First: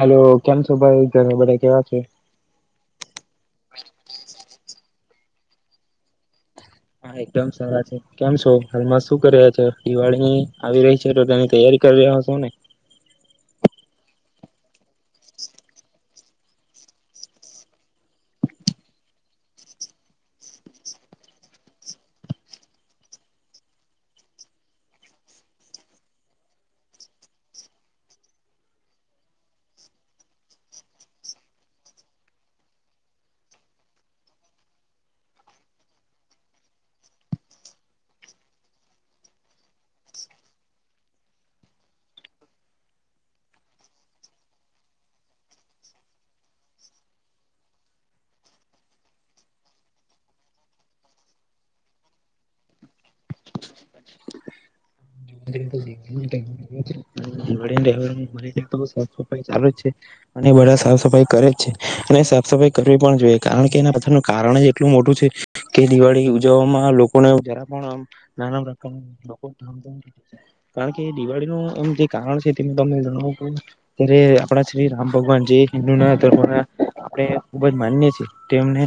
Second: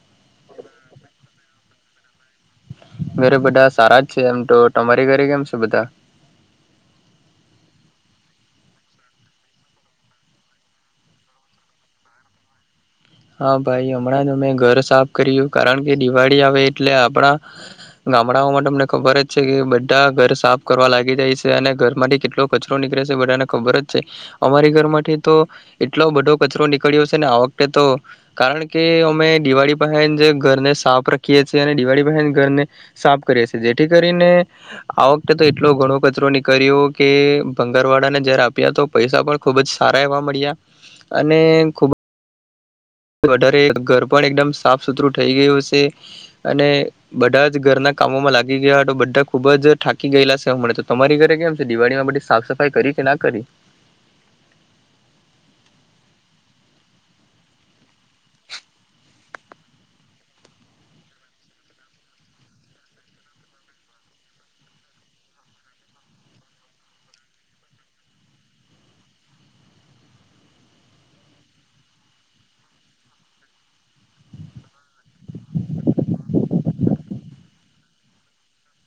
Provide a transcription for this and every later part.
હાલો કેમ છો ભાઈ ઘરે બધા કેવા છે? ઘરે બધા સારા જ છે એમ તો તમારી ઘરે કેમ છ બધા. હા એકદમ સારા છે કેમ છો હાલમાં શું કર રહ્યા છેો દિવાળી આવી રહી છે તો તેની તૈયારી કરી રહ્યા છો ને. હા ભાઈ હમણાં જ અમે ઘર સાફ કર્યું કારણ કે દિવાળી આવે એટલે આપણા ગામડાઓ માટે અમને ખબર જ છે કે બધા ઘર સાફ કરવા લાગી જાય છે અને ઘર મા થી કેટલો કચરો નીકળે છે બધાને ખબર જ છે અમારી ઘર માટેથી તો એટલો બધો કચરો નીકળ્યો છે ને આ વખતે તો કારણ કે અમે દિવાળી પહે જ ઘરને સાફ રખીએ છેીએ અને દિવાળી પસે ઘરને સાફ કરીએ છીએ જેથી કરીને આ વખતે તો એટલો ઘણો કચરો નીકળ્યો કે ભંગારવાડાને જયારે આપ્યા તો પૈસા પણ ખુબ જ સારા એવા મળ્યા અને ખૂબ વધારે ઘર પણ એકદમ સાફ સુથરું થઈ ગયું હ છે અને બધા જ ઘરના કામોમાં લાગી ગયા તો બધા ખૂબ જ થાકી ગયેલા શે હ તો તમારી ઘરે કેમ છે દિવાળીમાં બધી સાફ સફાઈ કરી કે ના કરી તો દિ તો સાફ સફાઈ ચાલુ જ છે અને બધા સાફ સફાઈ કરે જ છે અને સાફ સફાઈ કરવી પણ જોઈએ કારણ કે એના બધાનું કારણ જ એટલું મોટું છે કે દિવાળી ઉજવવામાં લોકોને જરા પણ આમ નાના પ્રકાર લોકો ધામધામ છે કારણ કે દિવાળીનું એમ જે કારણ છે. તે તમને જણાવું છુ જે આપણા શ્રી રામ ભગવાન જે હિન્દુ ના ધર્મ ના આપણે ખુબ જ માન્ય છીએ તેમને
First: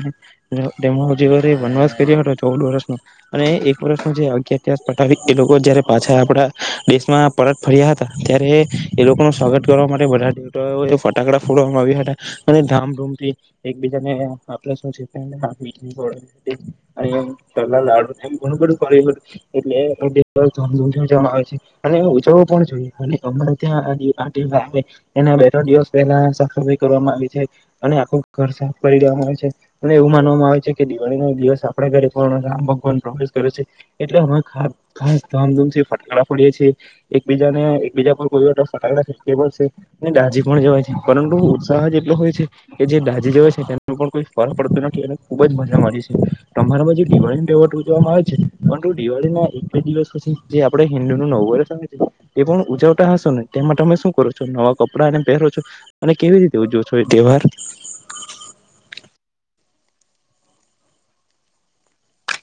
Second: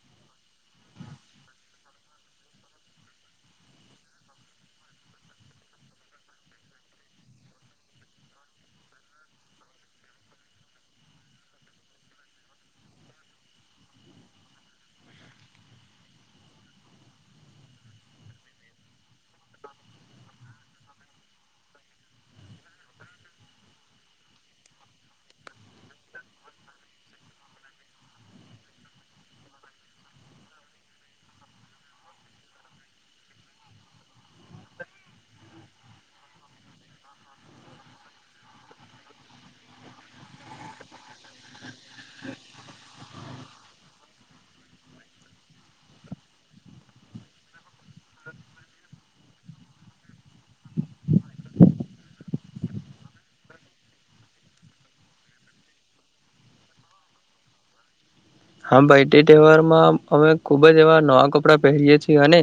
તેમનો જે વનવાસ કર્યો હતો ચૌદ વર્ષનો અને એક વર્ષ ન જે અગતિ પઠાવી એ લોકો જયારે પાછા આપડા દેશમાં પરત ફર્યા હતા ત્યારે એ લોકોનું સ્વાગત કરવા માટે બધા દેવતાઓ એ ફટાકડા ફોડવામાં આવ્યા હતા અને ધામધૂમથી એકબીજાને આપું એટલે ધધૂથી ઉજ આવે છે અને ઉજવો જોઈએ. ત્યા [unintelligible] એના બે ત્રણ દિવસ પહેલા સફાઈ કરવામાં આવી છે અને આખું ઘર સાફ કરી દેવામાં આવે છે અને એવું માનવામાં આવે છે કે દિવાળી નો દિવસ આપણા ઘરે પણ રામ ભગવાન પ્રવેશ કરે છે એટલે ખાસ ધામધૂમ થી ફટાકડા ફો ડીએ છીએ એકબીજાને એકબીજા પર લ છે અને દાઝી પણ જવાય છે પરંતુ ઉત્સાહ જ એટલો હોય છે કે જે દાઝી જવાય છે તેનો પણ કોઈ ફરક પડતો નથી અને ખુબ જ મજા માનવે છે તમારા બાજુ દિવાળી ન વહીવટ ઉજવવામાં આવે છે પરંતુ દિવાળી ના એક જ દિવસ પછી જે આપડ હિન્દુ ન નવું વર્ષ આવે છે એ પણ ઉજ [unintelligible] તેમાં તમે શું કરો છો નવા કપડાં એને પહેરો છો અને કેવી રીતે ઉજો છો એ તહેવાર. હા ભાઈ તે તહેવારમાં અમે ખુબ જ એવા નવા કપડાં પહેરીએ છીએ અને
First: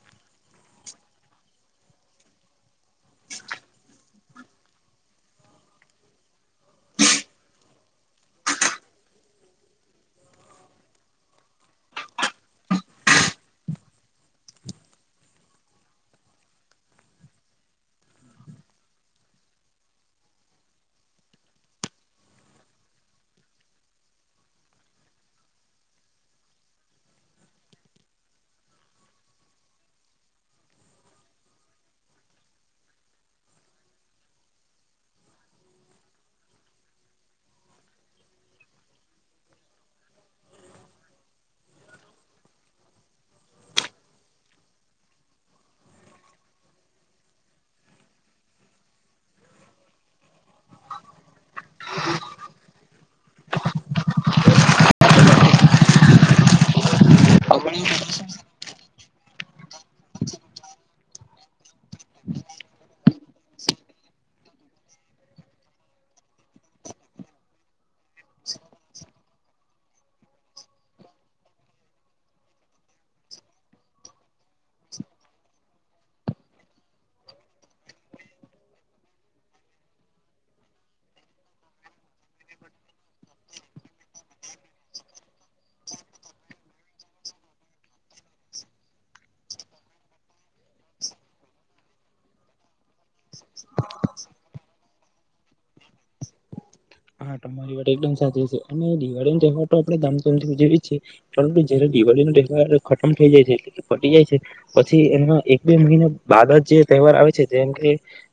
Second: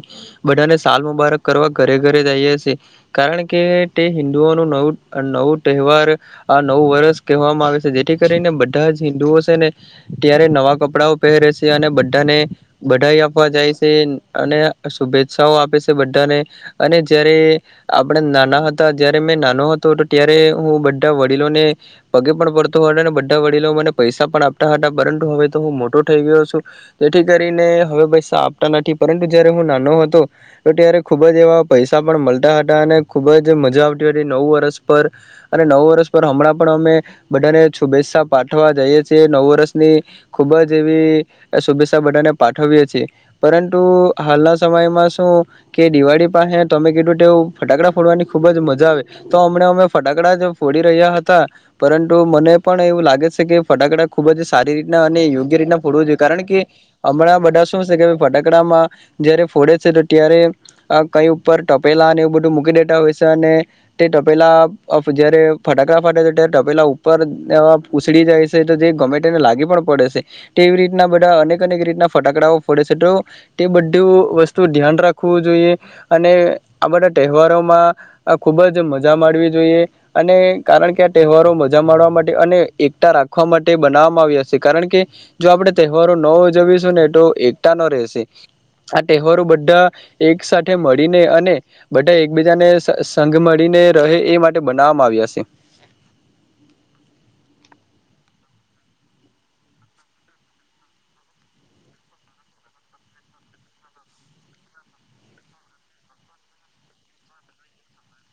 બધાને સાલ મુબારક કરવા ઘરે ઘરે જઈએ છીએ. કારણ કે હિન્ંદુઓ ન નવું નવું તહેવાર આ નવું વર્ષ કહેવામાં આવે છે જેથી કરીને બધા જ હિન્ંદુઓ છે ને ત્યારે કપડાઓ પહેરે છે અને બધાને બધાઈ આપવા જાય છે અને શુભેચ્છાઓ આપે છે બધાને અને જયારે આપડા નાના હતા જયારે મેં નાનો હતો હતો ત્યારે હું બધા વડીલોને પગે પણ પડતો હતો હતો અને બધા વડીલો મને પૈસા પણ આપતા હતા પરંતુ તો હું મોટો થઈ ગયો છું જેથી કરીને હવે પૈસા આપતા નથી પરંતુ જયારે હું નાનો હતો તો ત્યારે ખુબ જ એવા પૈસા પણ મળતા હતા અને ખુબ જ મજા આવતી હતી નવ વર્ષ પર અને નવ વર્ષ પર હમણાં પણ અમે બધાને શુભેચ્છા પાઠવા જઈએ છીએ નવ વર્ષની ખૂબ જ એવી શુભેચ્છા બધાને પાઠવીએ છીએ પરંતુ હાલના સમયમાં શું કે દિવાળી પાસે તમે કીધું તેવ ફટાકડા ફોડવાની ખૂબ જ મજા આવે તો હમણાં અમે ફટાકડા જ ફોડી રહ્યા હતા પરંતુ મને પણ એવું લાગે છે કે ફટાકડા ખૂબ જ સા યોગ્ય રીતના ફોડવું જોઈએ કારણ કે હમણાં બધા શું છે કે ફટાકડામાં જયારે ફોડે છે તો ત્યારે કઈ ઉપર ટપેલા અને એવું બધું મૂકી દેતા હોય છે અને તે ટપેલા જયારે ફટકડા ફાટે છે ત્યારે ટપેલા ઉપર ઉસળ જાય છે તો જે ગમે તેને લાગી પડે છે તેવી રીતના બધા અનેકક રીતના ફટાકડાઓ ફડે છે તો તે બધું વસ્તુ ધ્યાન રાખવું જોઈએ અને આ બધા તહેવારોમાં ખુબ જ મજા માવી જોઈએ અને કારણ કે આ તહેવારો મજા માડવા માટે અને એકતા રાખવા માટે બનાવવામાં આવે છે કારણ કે જો આપણે તહેવારો ન ઉજવીશું ને તો એકતા ન રહેશે આ તહેવારો બધા એક સાથે મળીને અને બધા એકબીજાને સંઘ મળીને રહે એ માટે બનાવવામાં આવ્યા છે. હા તમારી વાત એકદમ સાચી છે અને દિવાળી નો તહેવાર તો આપડણે ધામધૂમથી ઉજવીએ જીએ પરંતુ જયારે દિવાળી નો તહેવાર ખતમ થઇ જાય છે એટલે કે ફટી જાય છે પછી એમાં એક બે મહિના બાદ જ જે તહેવાર આવે છે જેમ કે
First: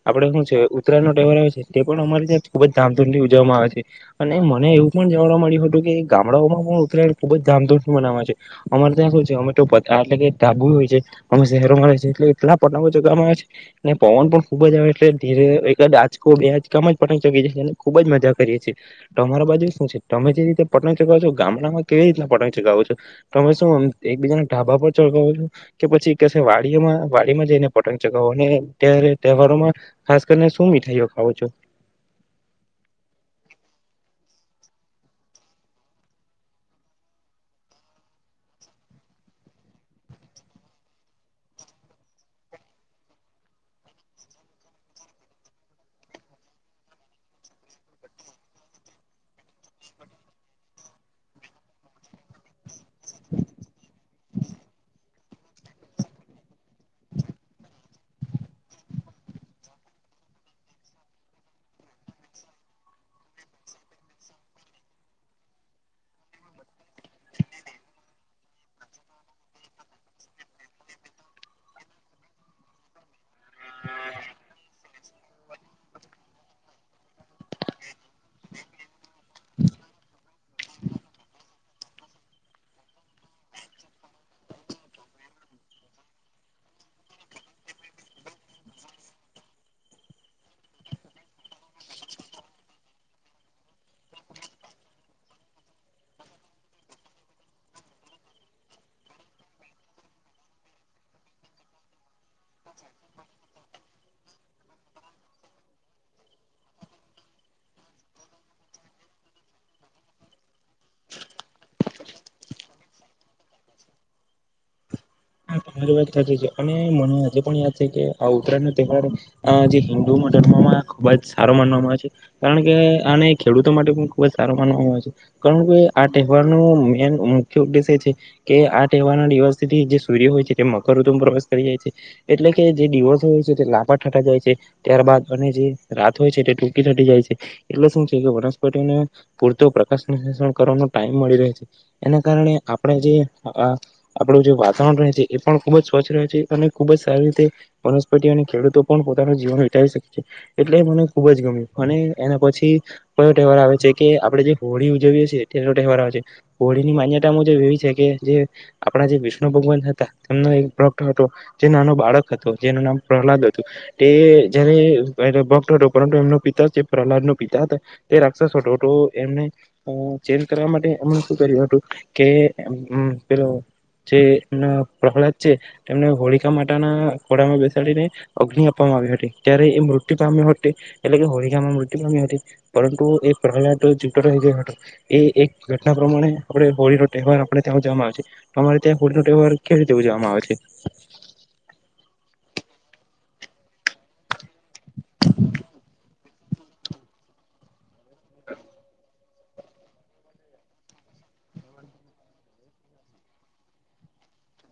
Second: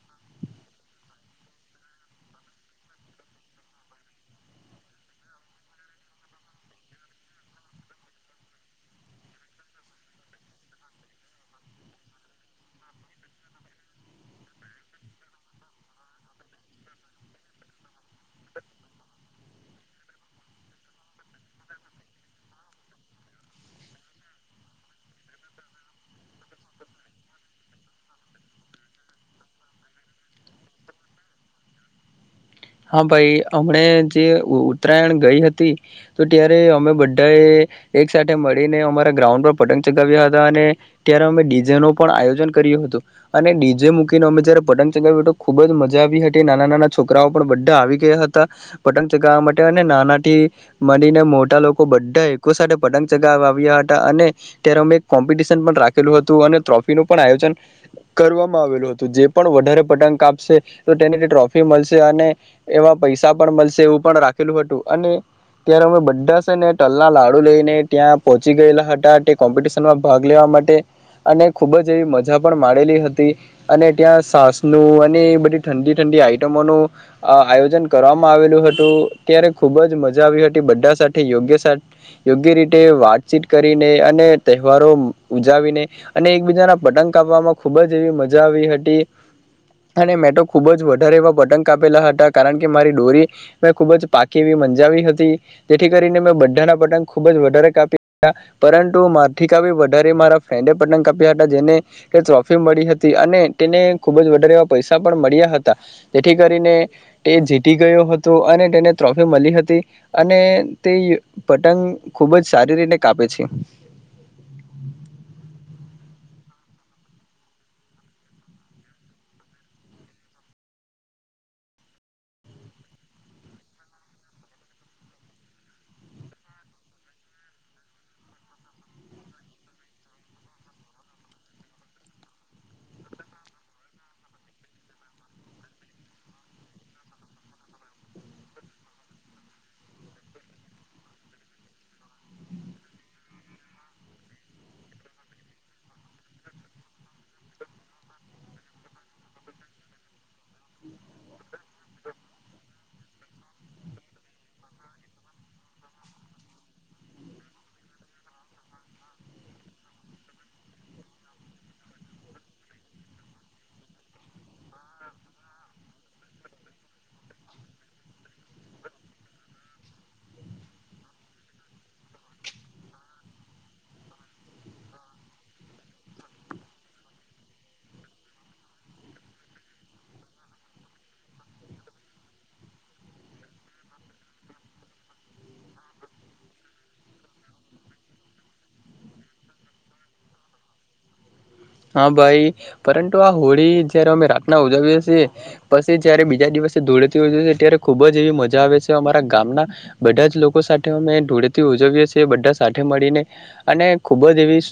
આપડે શું છે ઉત્તરાય નો તહેવાર આવે છે તે પણ અમારી ત્યાં ખુબ જ ધામધૂમથી ઉજવવામા અને મને એવું પણ જાણવા મળ્યું હતું કે ગામડાઓમાં પણ ઉતરાય ખુબ જ ધામધૂમ બનાવે છે અમારે ત્યાંખ છે અમે તો એટલે કે ધાબુ હોય છે અમે શહેરોમાં રી એટલે એટલા પતંગો ચગવામાં આવે છે ને પવન પણ ખુબ જ આવે એટલે ધીરે એક જ આંચકો બે આંચકામાં જ પતંગ ચગી જાય છેને ખુબ જ કરીએ છીએ તમારા બાજુ શું છે તમે જે રીતે પતંગ ચગાવો છો ગામડામાં કેવી રીતના પતંગ ચગાવો છો તમે શું એકબીજાના ઢાબા પર ચગાવો છો કે પછી વાડીમાં વાડીમાં જઈને પતંગ ચગાવોને ત્યારે તહેવારોમાં ખાસ કરીને શું મીઠાઈઓ ખાવો છો. હા ભાઈ અમણા જે ઉત્તરાયણ ગઈ હતી તો ત્યારે અમે બધાએ એક સાથે મળીને અમારા ગ્રાઉન્ડ પર પતંગ ચગાવ્યા હતા અને ત્યારે અમે ડીજે નું પણ આયોજન કર્યું હતું અને ડીજે મૂકીને અમે જયારે પતંગ ચગાવ્યું તો ખુબ જ મજા આવી હતી નાના નાના છોકરાઓ. બધા આવી ગયા હતા પતંગ ચગાવવા માટે અને નાના થી મળીને મોટા લોકો બધા એકકો સાથે પતંગ ચગાવ આવ્યા હતા અને ત્યારે અમે એક કોમ્પિટશન પણ રાખેલું હતું અને ટ્રોફીનું પણ આયોજન કરવામાં આવેલું હતું જે પણ વધારે પતંગ આપશે તો તેને ટ્રોફી મળશે. અને એવા પૈસા પણ મળશે એવું પણ રાખેલું હતું અને ત્યારે અમે બધા છે ને ટલના લાડુ લઈને ત્યાં પહોંચી ગયેલા હતા તે કોમ્પિટિશનમાં ભાગ લેવા માટે અને ખુબ જ એવી મજા પણ માેલી હતી અને ત્યાં સાસ નું અને એ બધી ઠંડી ઠંડી આઈટમોનું આ આયોજન કરવામાં આવેલું હતું ત્યારે ખુબ જ મજા આવી હતી બધા સાથે યોગ્ય યોગ્ય રીતે વાતચીત કરીને અને તહેવારો ઉજાવીને અને એકબીજાના પતંગ કાપવામાં ખુબ જ એવી મજા આવી હતી અને મે તો ખુબ જ વધારે એવા પતંગ કારણ કે મારી ડોરી મે ખૂબ જ પાકી એવી મંજાવી હતી જેથી કરીને મેં બધાના પતંગ ખુબ જ વધારે કાપ્યા પરંતુ માથી કાપી વધારે મારા ફ્રેન્ડ પતંગ કાપ્યા હતા જેને ટ્રોફી મળી હતી અને તેને ખૂબ જ વધારે એવા પૈસા પણ મળ્યા હતા. ઠી કરીને તે જીતી ગયો હતો અને તેને ટ્રોફી મળી હતી અને તે પતંગ ખૂબ જ સારી રીતે કાપે છે. અને મને આજે પણ યાદ છે કે આ ઉત્તરાયણનો તહેવાર જે હિન્દુઓ ધર્મમાં ખૂબ જ સારો માનવામાં આવે છે કારણ કે આને ખેડૂતો માટે પણ ખૂબ જ સારો માનવામાં આવે છે કારણ કે આ તહેવારનો મેન મુખ્ય ઉદ્દેશ્ય છે કે આ તહેવારના દિવસથી જે સૂર્ય હોય છે. મકર ઋતુમાં પ્રવેશ કરી જાય છે એટલે કે જે દિવસો હોય છે તે લાંબા થટા જાય છે ત્યારબાદ અને જે રાત હોય છે તે ટૂંકી થટી જાય છે એટલે શું છે કે વનસ્પતિને પૂરતો પ્રકાશ કરવાનો ટાઈમ મળી રહે છે એના કારણે આપણે જે આપણું જે વાતાવરણ રહે છે. એ પણ ખૂબ જ સ્વચ્છ રહે છે અને ખૂબ જ સારી રીતે વનસ્પતિ અને ખેડૂતો પણ પોતાનું જીવન વિતાાવી શકે છે એટલે મને ખૂબ જ ગમ્યું અને એના પછી કયો તહેવાર આવે છે કે આપણે જે હોળી ઉજવીએ છીએ એહેલો તહેવાર આવે છે હોળીની માન્યતા મુજબ એવી છે કે જે આપણા જે વિષ્ણુ ભગવાન હતા. એક ભત હતો જે નાનો બાળક હતો જેનું નામ પ્રહલાદ હતું તે જારે ભકત હતો પરંતુ એમનો પિતા પ્રહલાદ ન પિતા હતા તે રાક્ષસ હતો તો એમને ચે કરવા માટે એમ શ કર્યું હતું કે પે જે પ્રહલાદ છે તેમને હોળીિકા માટના ઘોડામાં બેસાડીને અગ્નિ આપવામાં આવી હતી ત્યારે એ મૃત્યુ પામ્યો હતો એટલે કે હોળીિકામાં મૃત્યુ પામ્યો હતી પરંતુ એ પ્રહલાદ જૂતોો રહી ગયો હતો એ એક ઘટના પ્રમાણે આપણે હોળીનો તહેવાર આપણે ત્યાં ઉજવામાં આવે્યો છે તો અમારે ત્યાં હોળીનો તહેવાર કેવી રીતે ઉજવવામાં આવે છે. હા ભાઈ પરંતુ આ હોળી જય્યારે અમે રાતના ઉજવીએ છીએ પછી જયારે બીજા દિવસે ધૂળેથી ઉજવીએ છીએ ત્યારે ખુબ જ એવી મજા આવે છે અમા. ગામના બધા જ લોકો સાથે અમે ધૂળેતી ઉજવીએ છીએ બધા સાથે મળીને અને ખુબ જ એવી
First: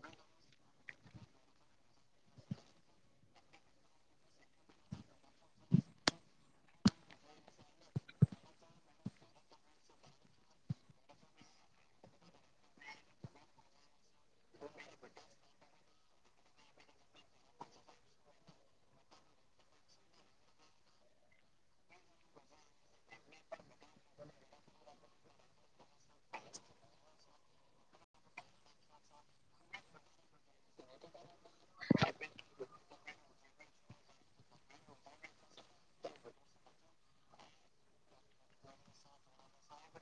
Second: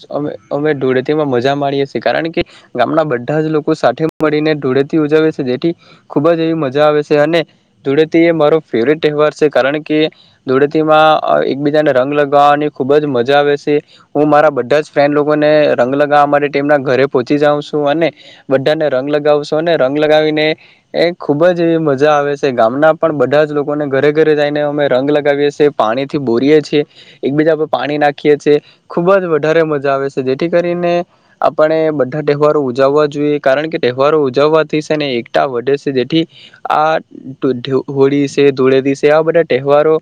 અમે ધૂળેતીમાં મજા માીએ છએ. કારણ કે ગામના બધા જ લોકો સાથે મળીને ધૂળેતી ઉજવે છે જેથી ખુબ જ એવી મજા આવે છે અને ધૂળેતી એ મારો ફેવરેટ તહેવાર છે કારણ કે ધૂળેતીમાં એકબીજાને રંગ લગાવવાની ખુબ જ મજા આવે છે હું મારા બધા જ ફ્રેન્ડ લોકોને રંગ લગાવવા માટે મના ઘરે પહોંચી જઉશું અને બધાને રંગ લગાવશું અને રંગ લગાવીને એ ખુબ જ એવી મજા આવે છે ગામના પણ બધા જ લોકોને ઘરે ઘરે જઈને અમે રંગ લગાવીએ છેએ પાણીથી બોરીએ છીએ એકબીજા પર પાણી નાખીએ છીએ ખુબ જ વધારે મજા આવે છે જેથી કરીને આપણે બધા તહેવારો ઉજવવા જ જોઈએ કારણ કે તહેવારો ઉજવવાથી છે ને એકઠા વધે છે જેથી આ હોળી છે ધૂળેદી છે આ બધા તહેવારો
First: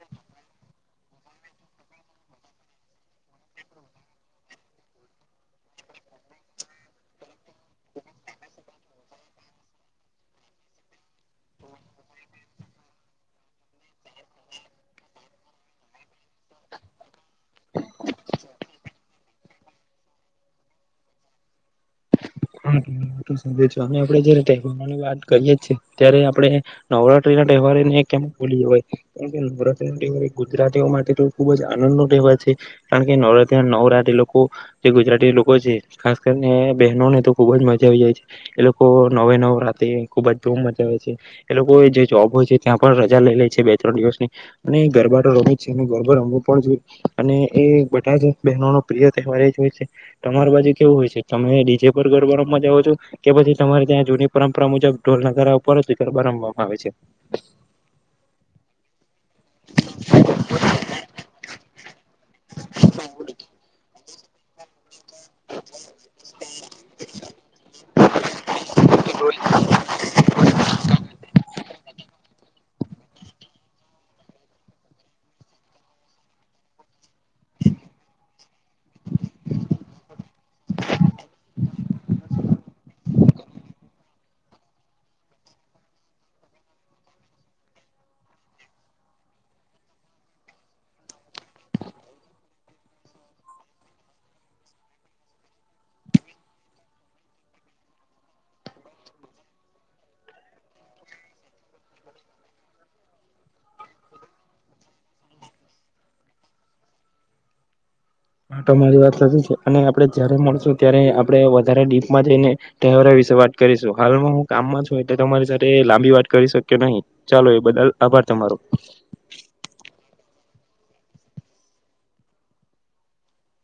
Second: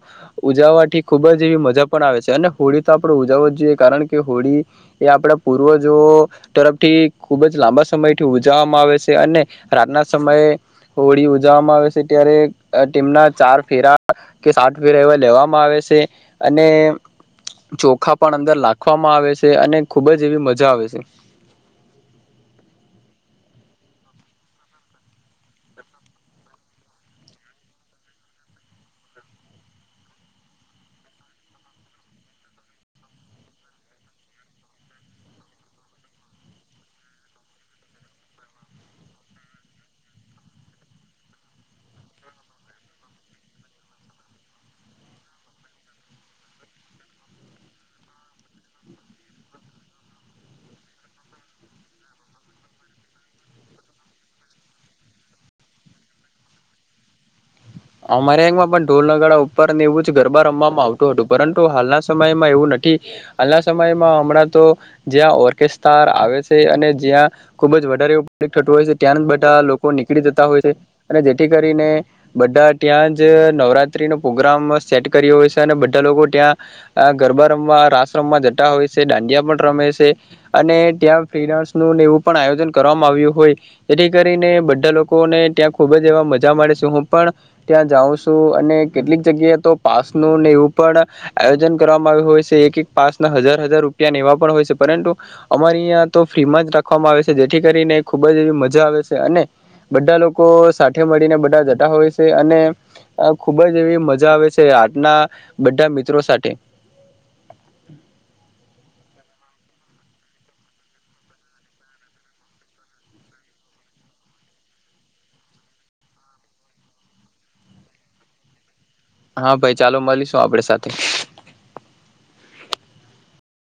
ઉજવવાથી ખુબ જ એવી મજા પણ આવે છે અને હોળી તો આપડ ઉજવ જોઈએ કારણ કે હોળી એ આપડા પૂર્વજો તરફથી ખૂબ જ લાંબા સમયથી ઉજવવામાં આવે છે અને રાતના સમયે હોળી ઉજવવામાં આવે છે ત્યારે તેમના ચાર ફેરા કે સાત ફેરા એવા લેવામાં આવે છે અને ચોખા પણ અંદર લખવામાં આવે છે અને ખૂબ જ એવી મજા આવે છે. આપડે જયારે તહેવારોની વાત કરીયએ ત્યારે આપણે નવરાત્રી ના તહેવારને કેમ બોલીએવાય કારણકે નવરાત્રી ના તહેવાર ગુજરાતીઓ માટે તો ખુબ જ આનંદ નો તહેવાર છે કારણકે નવરાત નવરાત્રી લોકો જે ગુજરાતી લોકો છે ખાસ કરીને બહેનોને તો ખૂબ જ મજા આવી જાય છે એ લોકો નવે નવ રાતે ખૂબ જ જો મજા આવે છે એ લોકો જે જોબ હોય છે ત્યાં પણ રજા લઈ લે છે બે ત્રણ દિવસની અને એ ગરબા રમી છે અને ગરબા રમવો પણ જોઈએ અને એ બધા જ બહેનોનો પ્રિય તહેવાર એ જ હોય છે તમારી બાજુ કેવું હોય છે તમે ડીજે ર ગરબાવા જાવ છો કે પછી તમારે ત્યાં જૂની પરંપરા મુજબ ઢોલ નગારા ઉપર જ ગરબા રમવામાં આવે છે. અમારે માં પણ ઢોલ ઉપરને એવું જ ગરબા રમવામાં આવતું હતું પરંતુ હાલના સમયમાં એવું નથી હાલના સમયમાં અણા તો જ્યાં ઓર્કેસ્ટાર આવે છે અને જ્યાં ખુબ જ વધારે એવ પ્લિક થતું હોય છે ત્યાં બધા લોકો નીકળી જતા હોય છે અને જેથી કરીને બધા ત્યાં જ નવરાત્રીનો પ્રગ્રામ સેટ કર્યો હોય છે અને બધા લોકો ત્યાં ગરબા રમવા રાસ રમવા જતા હોય છે દાંડિયા પણ રમે છે અને ત્યાં ફ્રી ડાન્સ ન એવું પણ આયોજન કરવામાં આવ્યું હોય જેથી કરીને બધા લોકોને ત્યાં ખુબ જ એવા મજા મળે છે હું પણ ત્યાં જાઉં છું અને કેટલીક જગ્યાએ તો પાસ નુંને એવું પણ આયોજન કરવામાં આવ્યું હોય છે એક એક પાસના હજાર હજાર રૂપિયાને એવા પણ હોય છે પરંતુ અમારી અં તો ફ્રીમાં જ રાખવામાં આવે છે જેથી કરીને ખુબ જ એવી મજા આવે છે અને બધા લોકો સાથે મળીને બધા હોય છે અને ખુબ જ એવી મજા આવે છે આટના બધા મિત્રો સાથે હા તો મારી વાત સાચી છે અને આપડે જયારે મળશું ત્યારે આપડણે વધારે ડીપમાં જઈને તહેવારો વિશે વાત કરીશું હાલમાં હું કામમાં છું એટલે તમારી સાથે લાંબી વાત કરી શક્યો નહીં ચાલો એ બદલ આભાર તમારો. હા ભાઈ ચાલો મળીશું આપડ સાથે.